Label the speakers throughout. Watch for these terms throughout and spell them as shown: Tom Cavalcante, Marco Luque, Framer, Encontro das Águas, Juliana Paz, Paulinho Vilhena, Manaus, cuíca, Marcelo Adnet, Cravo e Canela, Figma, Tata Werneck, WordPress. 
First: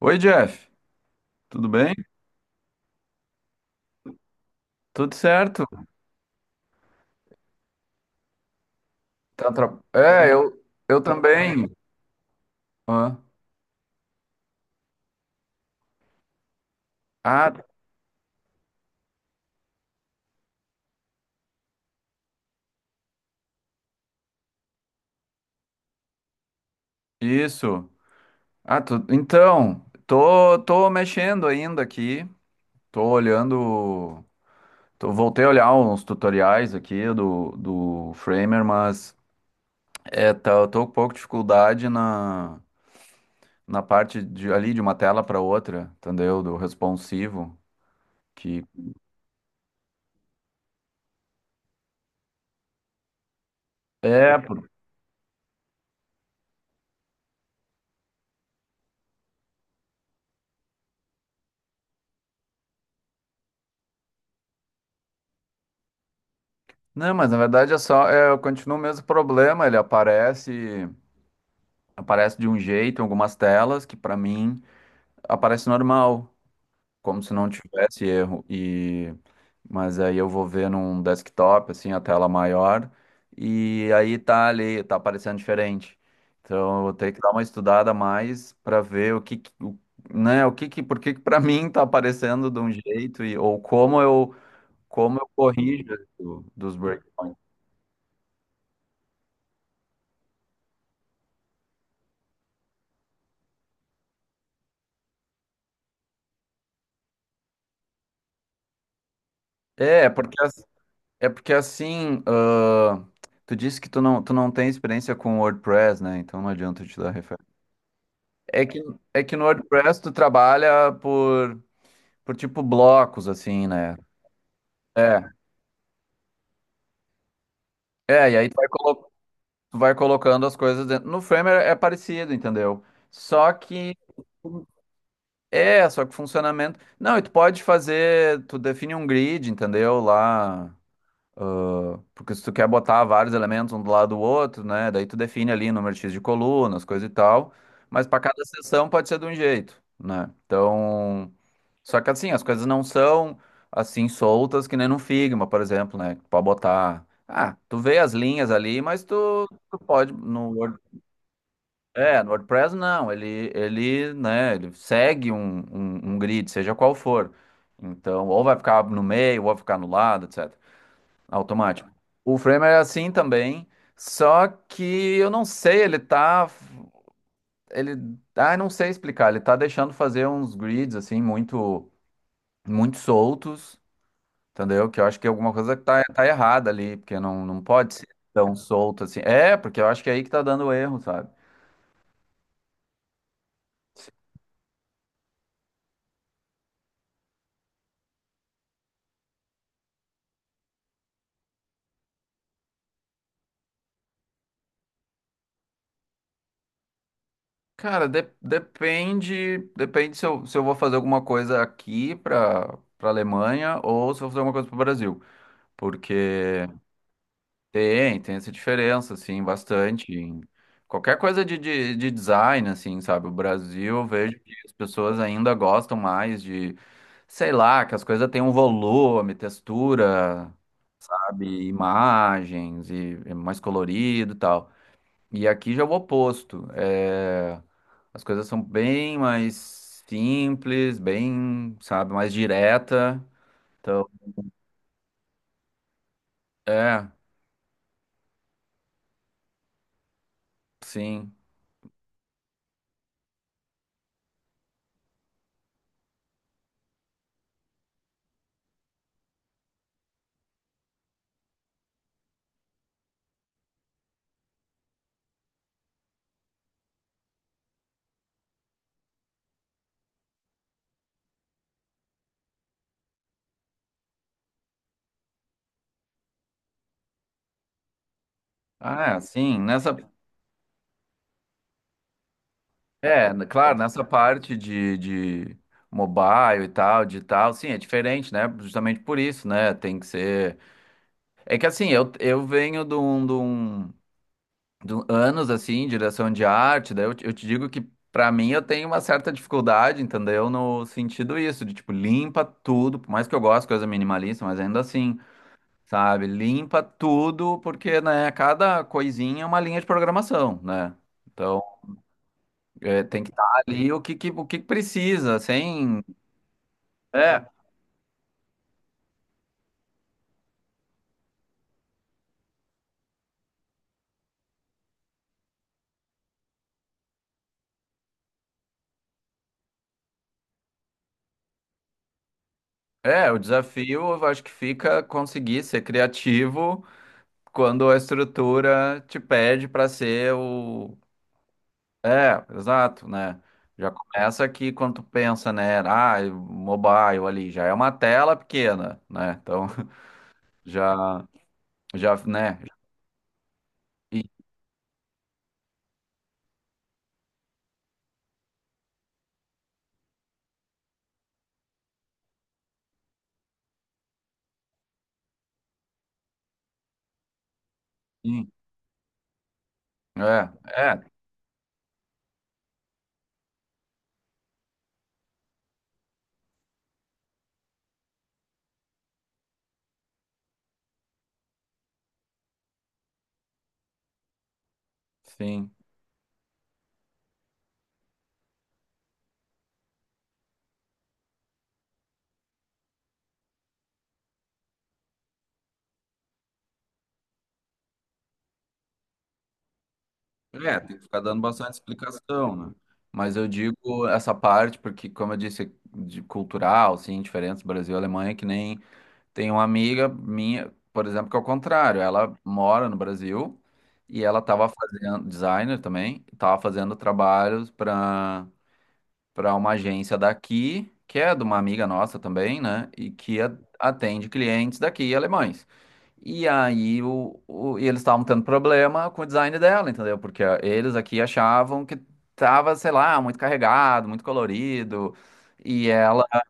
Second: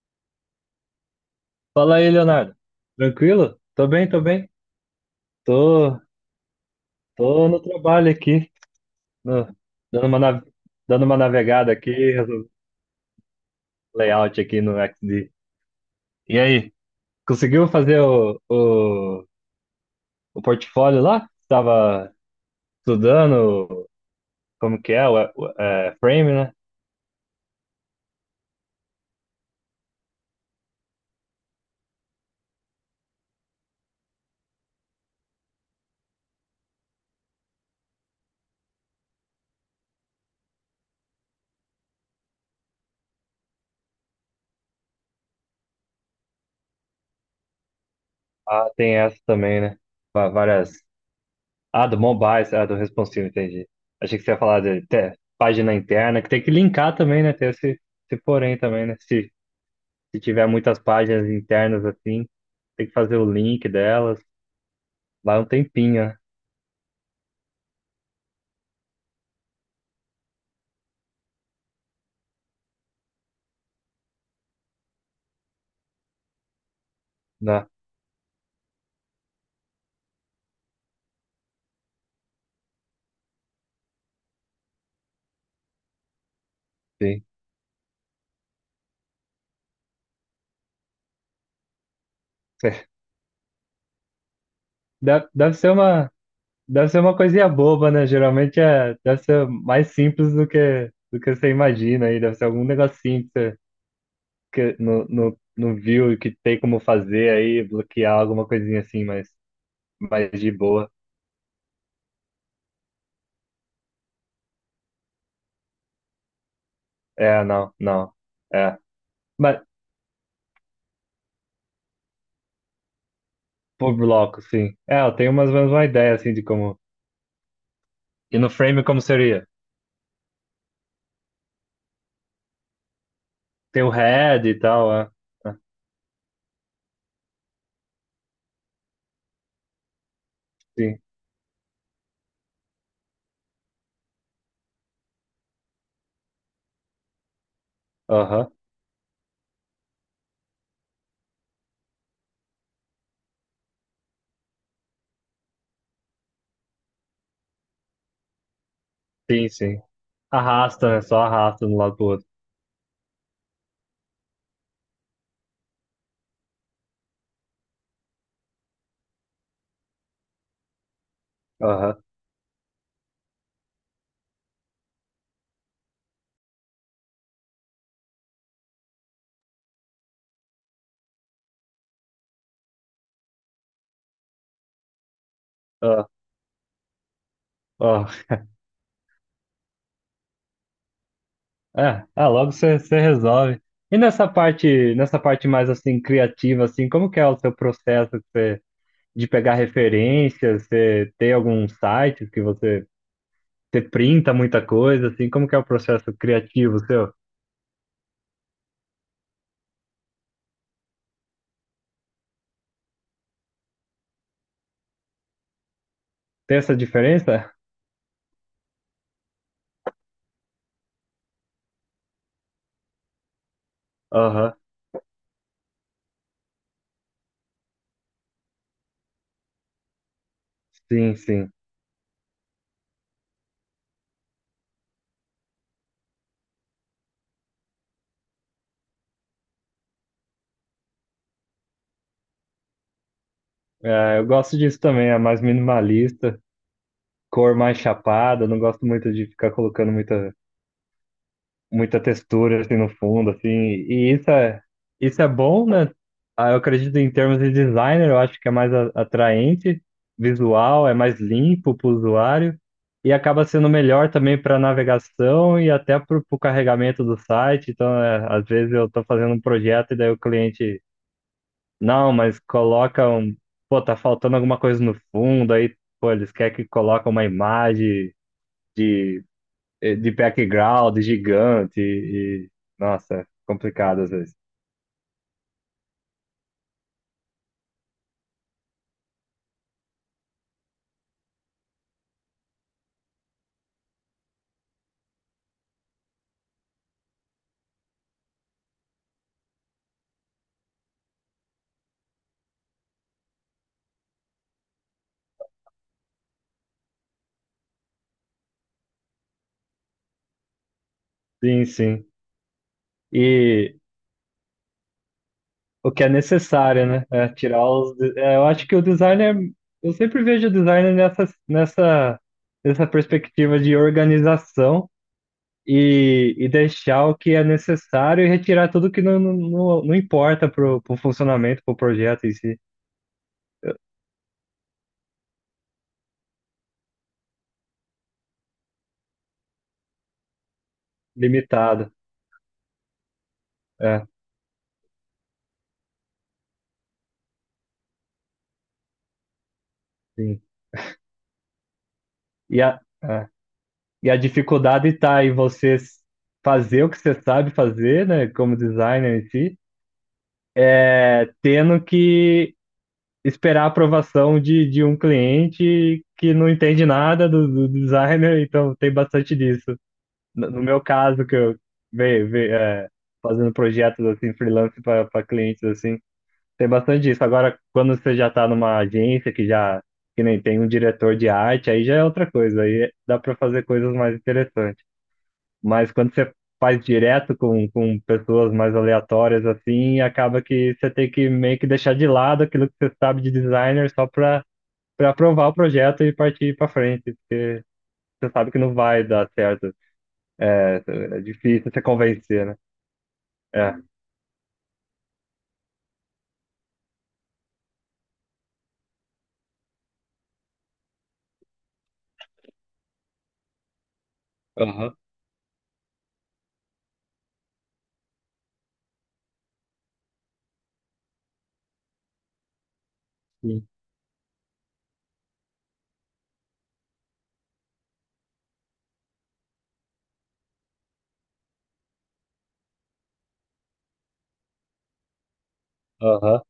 Speaker 1: Oi, Jeff. Tudo bem?
Speaker 2: Fala aí, Leonardo. Tranquilo? Tô bem.
Speaker 1: Tudo certo?
Speaker 2: Tô, tô no trabalho aqui, no-
Speaker 1: Tá tra-
Speaker 2: dando
Speaker 1: É, eu, eu
Speaker 2: dando uma
Speaker 1: também.
Speaker 2: navegada aqui,
Speaker 1: Hã?
Speaker 2: layout aqui no XD. E aí,
Speaker 1: Ah,
Speaker 2: conseguiu fazer o portfólio lá? Tava estudando como que é o frame, né?
Speaker 1: isso. Então, tô mexendo ainda aqui. Tô olhando. Tô, voltei a olhar uns tutoriais aqui do Framer, mas eu tô com um pouco de dificuldade na parte ali de uma tela para outra, entendeu? Do responsivo. Que
Speaker 2: Ah, tem essa também, né? Várias. Ah, do mobile, ah, do responsive, entendi. Achei que você
Speaker 1: É,
Speaker 2: ia falar de
Speaker 1: pô.
Speaker 2: até página interna, que tem que linkar também, né? Tem esse, esse porém também, né? Se tiver muitas páginas internas assim, tem que fazer o link delas. Lá um tempinho, né?
Speaker 1: Não, mas na verdade é só, eu continuo o mesmo problema, ele aparece. Aparece de um jeito em algumas telas que para mim aparece normal, como se não
Speaker 2: Dá,
Speaker 1: tivesse erro. Mas aí eu vou ver num desktop assim a tela maior e aí tá ali, tá aparecendo diferente. Então eu vou ter que
Speaker 2: sim.
Speaker 1: dar uma estudada a mais para ver o que, que- o, né, o que que por que que para mim tá aparecendo de um jeito e ou como eu
Speaker 2: Deve ser
Speaker 1: corrijo
Speaker 2: uma,
Speaker 1: isso dos
Speaker 2: deve ser uma
Speaker 1: breakpoints.
Speaker 2: coisinha boba, né? Geralmente é, deve ser mais simples do que você imagina aí. Deve ser algum negocinho que você que no viu e que tem como fazer aí, bloquear alguma coisinha assim, mas
Speaker 1: É,
Speaker 2: mais
Speaker 1: porque
Speaker 2: de boa.
Speaker 1: É porque assim, ah, tu disse que tu não tem experiência com WordPress, né? Então não adianta eu te dar
Speaker 2: É,
Speaker 1: referência.
Speaker 2: não, não.
Speaker 1: É
Speaker 2: É.
Speaker 1: que, é que no
Speaker 2: Mas
Speaker 1: WordPress tu trabalha por tipo blocos, assim, né?
Speaker 2: por bloco, sim. É, eu
Speaker 1: É,
Speaker 2: tenho mais ou menos uma ideia assim de como.
Speaker 1: e
Speaker 2: E
Speaker 1: aí
Speaker 2: no frame como seria?
Speaker 1: tu vai colocando as coisas dentro. No Framer é parecido, entendeu? Só
Speaker 2: Tem o
Speaker 1: que,
Speaker 2: head e tal, é. É,
Speaker 1: só que funcionamento. Não, e tu pode fazer, tu define um grid, entendeu? Lá.
Speaker 2: sim.
Speaker 1: Porque se tu quer botar vários elementos um do lado do outro, né? Daí tu define ali número X de colunas, coisa e tal. Mas para cada
Speaker 2: Aham.
Speaker 1: seção pode ser de um jeito, né? Então, só que assim, as coisas não são assim soltas que nem no Figma, por exemplo, né? Tu pode botar. Ah, tu vê as linhas ali, mas
Speaker 2: Sim,
Speaker 1: tu
Speaker 2: sim.
Speaker 1: pode no Word...
Speaker 2: Arrasta, né? Só arrasta de um lado pro
Speaker 1: É,
Speaker 2: outro.
Speaker 1: no WordPress não, ele segue um grid, seja qual for. Então, ou vai ficar no meio, ou vai ficar no lado, etc. Automático.
Speaker 2: Aham.
Speaker 1: O Framer é assim também, só que eu não sei, ele tá. Ele. Ah, eu não sei explicar. Ele tá deixando fazer uns grids, assim, muito, muito soltos, entendeu? Que eu acho que alguma coisa
Speaker 2: ah,
Speaker 1: tá errada ali, porque não pode
Speaker 2: ah.
Speaker 1: ser tão solto assim. É, porque eu acho que é aí que tá dando erro, sabe?
Speaker 2: É, é, logo você resolve. E nessa parte mais assim criativa assim, como que é o seu processo de pegar referências, você tem algum site que você printa muita coisa assim, como que é o processo criativo seu?
Speaker 1: Cara, depende, depende se eu vou fazer alguma coisa aqui para Alemanha ou se eu vou fazer alguma coisa para o Brasil,
Speaker 2: Tem
Speaker 1: porque
Speaker 2: essa diferença?
Speaker 1: tem, tem essa diferença, assim, bastante. Em qualquer coisa de design, assim, sabe? O Brasil, eu vejo que
Speaker 2: Aham.
Speaker 1: as pessoas ainda gostam mais de, sei lá, que as coisas têm um volume, textura,
Speaker 2: Sim, sim.
Speaker 1: sabe? Imagens e é mais colorido e tal. E aqui já é o oposto. É, as coisas são bem mais simples, bem, sabe, mais direta. Então,
Speaker 2: É, eu gosto disso também, é mais minimalista.
Speaker 1: é,
Speaker 2: Cor mais chapada, eu não gosto muito de ficar colocando
Speaker 1: sim.
Speaker 2: muita textura assim no fundo, assim. E isso é bom, né? Ah, eu acredito em termos de designer, eu acho que é mais atraente, visual, é mais limpo para o usuário e acaba sendo melhor também para navegação e até para o carregamento do site. Então, é, às vezes eu estou fazendo um projeto e daí o cliente, não, mas coloca um, pô, tá faltando alguma coisa no fundo, aí, pô, eles querem que coloque uma imagem
Speaker 1: Ah, é,
Speaker 2: de
Speaker 1: sim, nessa.
Speaker 2: de background gigante e nossa, é
Speaker 1: É, n- claro,
Speaker 2: complicado
Speaker 1: nessa
Speaker 2: às vezes.
Speaker 1: parte de mobile e tal, digital, sim, é diferente, né? Justamente por isso, né? Tem que ser. É que assim, eu venho de anos assim, em direção de arte, daí eu te digo que pra mim eu tenho uma certa dificuldade, entendeu? No sentido isso, de tipo, limpa tudo, por mais que eu goste de coisa minimalista, mas ainda assim, sabe? Limpa tudo, porque, né, cada coisinha é uma linha de programação, né? Então.
Speaker 2: Sim, sim.
Speaker 1: É, tem que estar
Speaker 2: E
Speaker 1: ali o que precisa,
Speaker 2: o
Speaker 1: sem.
Speaker 2: que é necessário, né? É
Speaker 1: É,
Speaker 2: tirar os. Eu acho que o designer. Eu sempre vejo o designer nessa perspectiva de organização e deixar o que é necessário e retirar tudo que não importa pro, pro funcionamento, pro projeto em si.
Speaker 1: o desafio eu acho que fica conseguir ser criativo quando a estrutura te pede para ser o.
Speaker 2: Limitado.
Speaker 1: É, exato, né? Já
Speaker 2: É,
Speaker 1: começa aqui quando tu pensa, né? Ah, mobile ali, já é uma tela pequena, né? Então,
Speaker 2: sim.
Speaker 1: já, já, né?
Speaker 2: E a, é. E a
Speaker 1: E-
Speaker 2: dificuldade está em você fazer o que você sabe fazer, né, como designer em si, é, tendo que esperar a aprovação de um cliente que não entende nada do, do designer,
Speaker 1: e-
Speaker 2: então tem bastante disso. No, no meu
Speaker 1: é, é,
Speaker 2: caso, que eu ve, ve- é, fazendo projetos assim, freelance para clientes assim, tem bastante disso. Agora, quando você já está numa agência que já que nem tem um diretor de arte, aí já é outra coisa, aí dá para fazer coisas mais interessantes.
Speaker 1: sim.
Speaker 2: Mas quando você faz direto com pessoas mais aleatórias assim, acaba que você tem que meio que deixar de lado aquilo que você sabe de designer só para para aprovar o projeto e partir para frente. Você sabe que não vai dar certo.
Speaker 1: É, tem que ficar
Speaker 2: É
Speaker 1: dando
Speaker 2: difícil
Speaker 1: bastante
Speaker 2: você convencer, né?
Speaker 1: explicação, né? Mas eu
Speaker 2: É.
Speaker 1: digo essa parte porque, como eu disse, de cultural, assim, diferença Brasil e Alemanha, que nem tem uma amiga minha, por exemplo, que é o contrário, ela mora no Brasil e ela estava
Speaker 2: Aham.
Speaker 1: fazendo, designer também, estava fazendo trabalhos para uma agência daqui, que é de uma amiga nossa também, né? E que
Speaker 2: Sim.
Speaker 1: atende clientes daqui, alemães. E aí e eles estavam tendo problema com o design dela, entendeu? Porque ah, eles aqui achavam que tava, sei lá, muito carregado, muito colorido, e ela
Speaker 2: Aham.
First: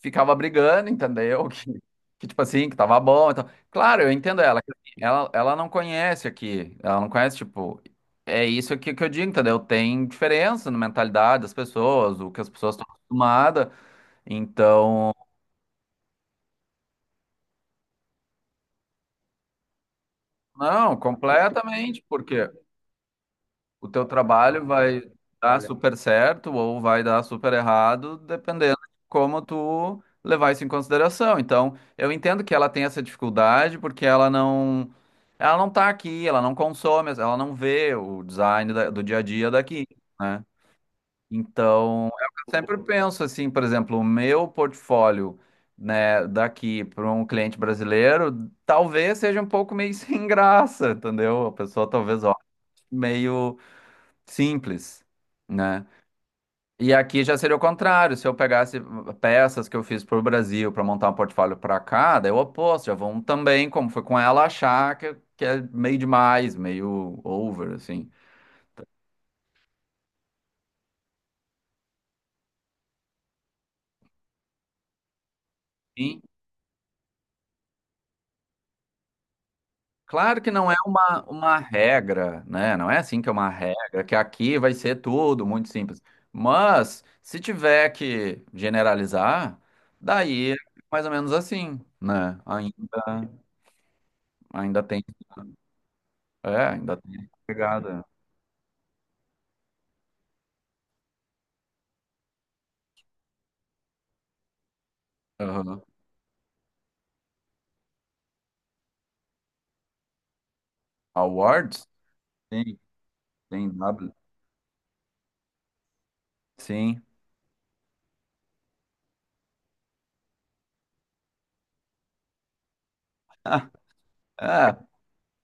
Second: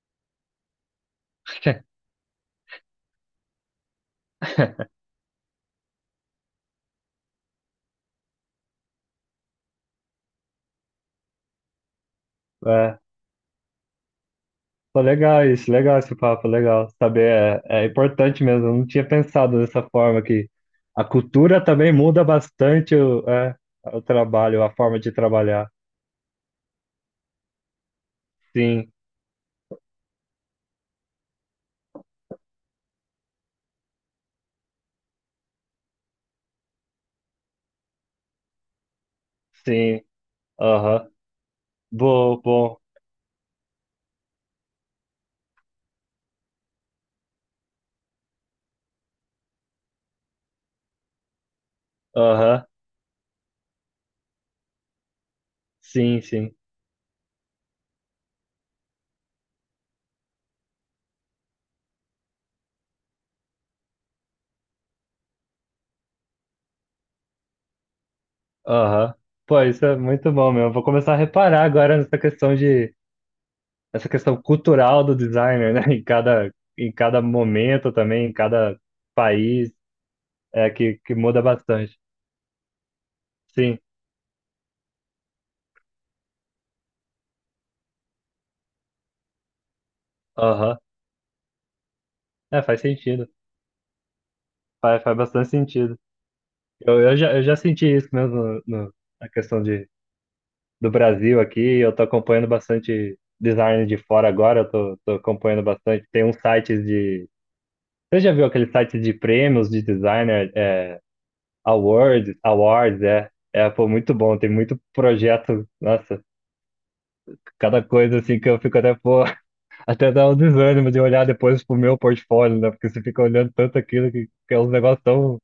Speaker 1: ficava brigando, entendeu? Que tipo assim, que tava bom. Então, claro, eu entendo ela, que assim, ela não conhece aqui, ela não conhece, tipo, é isso aqui que eu digo, entendeu? Tem diferença na mentalidade das pessoas, o que as pessoas estão
Speaker 2: É,
Speaker 1: acostumadas,
Speaker 2: pô,
Speaker 1: então,
Speaker 2: legal isso, legal esse papo, legal. Saber é, é importante mesmo. Eu não tinha pensado dessa forma que
Speaker 1: não,
Speaker 2: a cultura também
Speaker 1: completamente,
Speaker 2: muda
Speaker 1: porque
Speaker 2: bastante o, é,
Speaker 1: o
Speaker 2: o
Speaker 1: teu
Speaker 2: trabalho,
Speaker 1: trabalho
Speaker 2: a forma
Speaker 1: vai
Speaker 2: de
Speaker 1: dar. Olha,
Speaker 2: trabalhar.
Speaker 1: super certo ou vai dar super errado, dependendo de
Speaker 2: Sim.
Speaker 1: como tu levar isso em consideração. Então, eu entendo que ela tem essa dificuldade porque ela não tá aqui, ela não consome, ela não vê o design do dia a dia daqui,
Speaker 2: Sim,
Speaker 1: né?
Speaker 2: aham.
Speaker 1: Então, é o
Speaker 2: Bom,
Speaker 1: que eu sempre
Speaker 2: bom,
Speaker 1: penso assim, por exemplo, o meu portfólio, né, daqui para um cliente brasileiro, talvez seja um pouco meio sem graça, entendeu? A pessoa talvez olhe
Speaker 2: aham.
Speaker 1: meio simples, né?
Speaker 2: Sim, sim,
Speaker 1: E aqui já seria o contrário, se eu pegasse peças que eu fiz para o Brasil para montar um portfólio para cá, daí é o oposto, já vão também, como foi com ela, achar que é meio demais, meio over, assim.
Speaker 2: aham. Pô, isso é muito bom mesmo. Vou começar a reparar agora nessa questão de, essa questão cultural do designer, né?
Speaker 1: Sim.
Speaker 2: Em cada momento também, em cada país,
Speaker 1: Claro que não
Speaker 2: é
Speaker 1: é
Speaker 2: que muda
Speaker 1: uma
Speaker 2: bastante.
Speaker 1: regra, né? Não é assim que é uma
Speaker 2: Sim,
Speaker 1: regra, que aqui vai ser tudo muito simples. Mas, se tiver que generalizar, daí é
Speaker 2: aham.
Speaker 1: mais ou menos assim, né?
Speaker 2: É,
Speaker 1: Ainda,
Speaker 2: faz sentido.
Speaker 1: ainda
Speaker 2: Faz,
Speaker 1: tem,
Speaker 2: faz bastante sentido.
Speaker 1: é, ainda
Speaker 2: Eu, eu
Speaker 1: tem
Speaker 2: já, eu já senti
Speaker 1: pegada.
Speaker 2: isso mesmo no, na questão de do Brasil aqui, eu tô acompanhando bastante design de fora agora, eu tô, tô acompanhando
Speaker 1: Aham.
Speaker 2: bastante. Tem uns sites de. Você já viu aquele site de prêmios de designer, é,
Speaker 1: Awards?
Speaker 2: awards,
Speaker 1: Sim,
Speaker 2: awards, é, é,
Speaker 1: tem
Speaker 2: pô,
Speaker 1: W.
Speaker 2: muito bom, tem muito projeto, nossa,
Speaker 1: Sim.
Speaker 2: cada coisa assim que eu fico até, pô, até dá um desânimo de olhar depois pro meu portfólio, né, porque você fica olhando
Speaker 1: Ah,
Speaker 2: tanto aquilo que é um
Speaker 1: ah,
Speaker 2: negócio tão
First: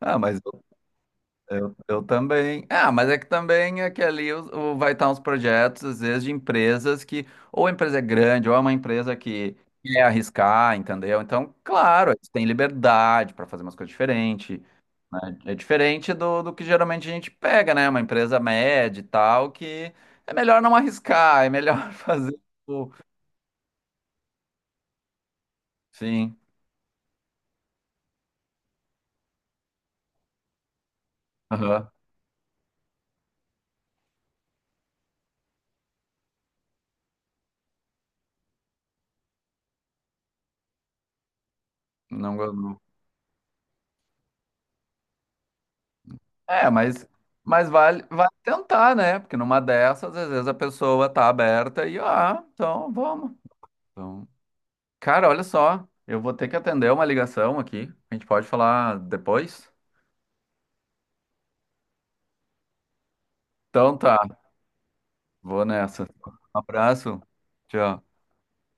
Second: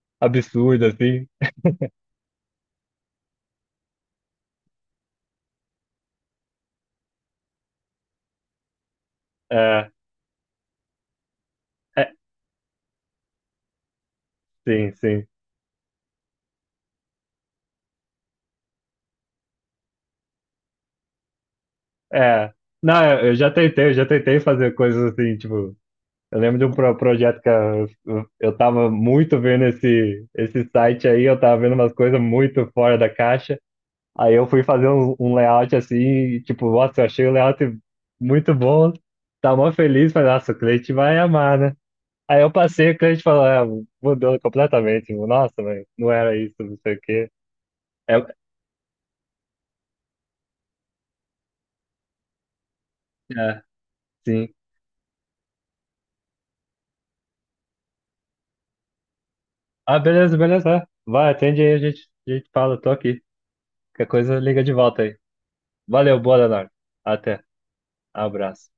Speaker 1: ah, mas
Speaker 2: absurdo, assim,
Speaker 1: eu também. Ah, mas é que também é que ali vai estar uns projetos, às vezes, de empresas que, ou a empresa é grande, ou é uma empresa que
Speaker 2: é,
Speaker 1: quer arriscar, entendeu? Então, claro,
Speaker 2: é,
Speaker 1: eles têm liberdade para fazer umas coisas diferentes,
Speaker 2: sim, sim,
Speaker 1: né? É diferente do que geralmente a gente pega, né? Uma empresa média e tal, que é melhor não arriscar, é melhor fazer
Speaker 2: é,
Speaker 1: o.
Speaker 2: não, eu já tentei, eu já tentei fazer coisas assim, tipo,
Speaker 1: Sim.
Speaker 2: eu lembro de um projeto que eu, eu tava muito vendo esse, esse site aí, eu tava vendo
Speaker 1: Aham.
Speaker 2: umas coisas muito fora da caixa. Aí eu fui fazer um, um layout assim, e, tipo, nossa, eu achei o layout muito bom, tava mó feliz, falei, nossa, o cliente vai amar, né?
Speaker 1: Não,
Speaker 2: Aí eu
Speaker 1: go-
Speaker 2: passei, o cliente falou, é, mudou completamente, nossa, mas não era isso,
Speaker 1: É,
Speaker 2: não sei o quê.
Speaker 1: mas vale,
Speaker 2: É,
Speaker 1: vale tentar, né? Porque numa dessas, às vezes a pessoa tá aberta e, ah, então vamos.
Speaker 2: é,
Speaker 1: Então,
Speaker 2: sim.
Speaker 1: cara, olha só, eu vou ter que atender uma ligação aqui. A gente pode falar depois?
Speaker 2: Ah, beleza, beleza, é. Vai, atende aí, a gente fala, tô aqui.
Speaker 1: Então
Speaker 2: Qualquer
Speaker 1: tá,
Speaker 2: coisa, liga de volta aí.
Speaker 1: vou nessa.
Speaker 2: Valeu, boa,
Speaker 1: Um
Speaker 2: Leonardo.
Speaker 1: abraço.
Speaker 2: Até,
Speaker 1: Tchau.
Speaker 2: abraço.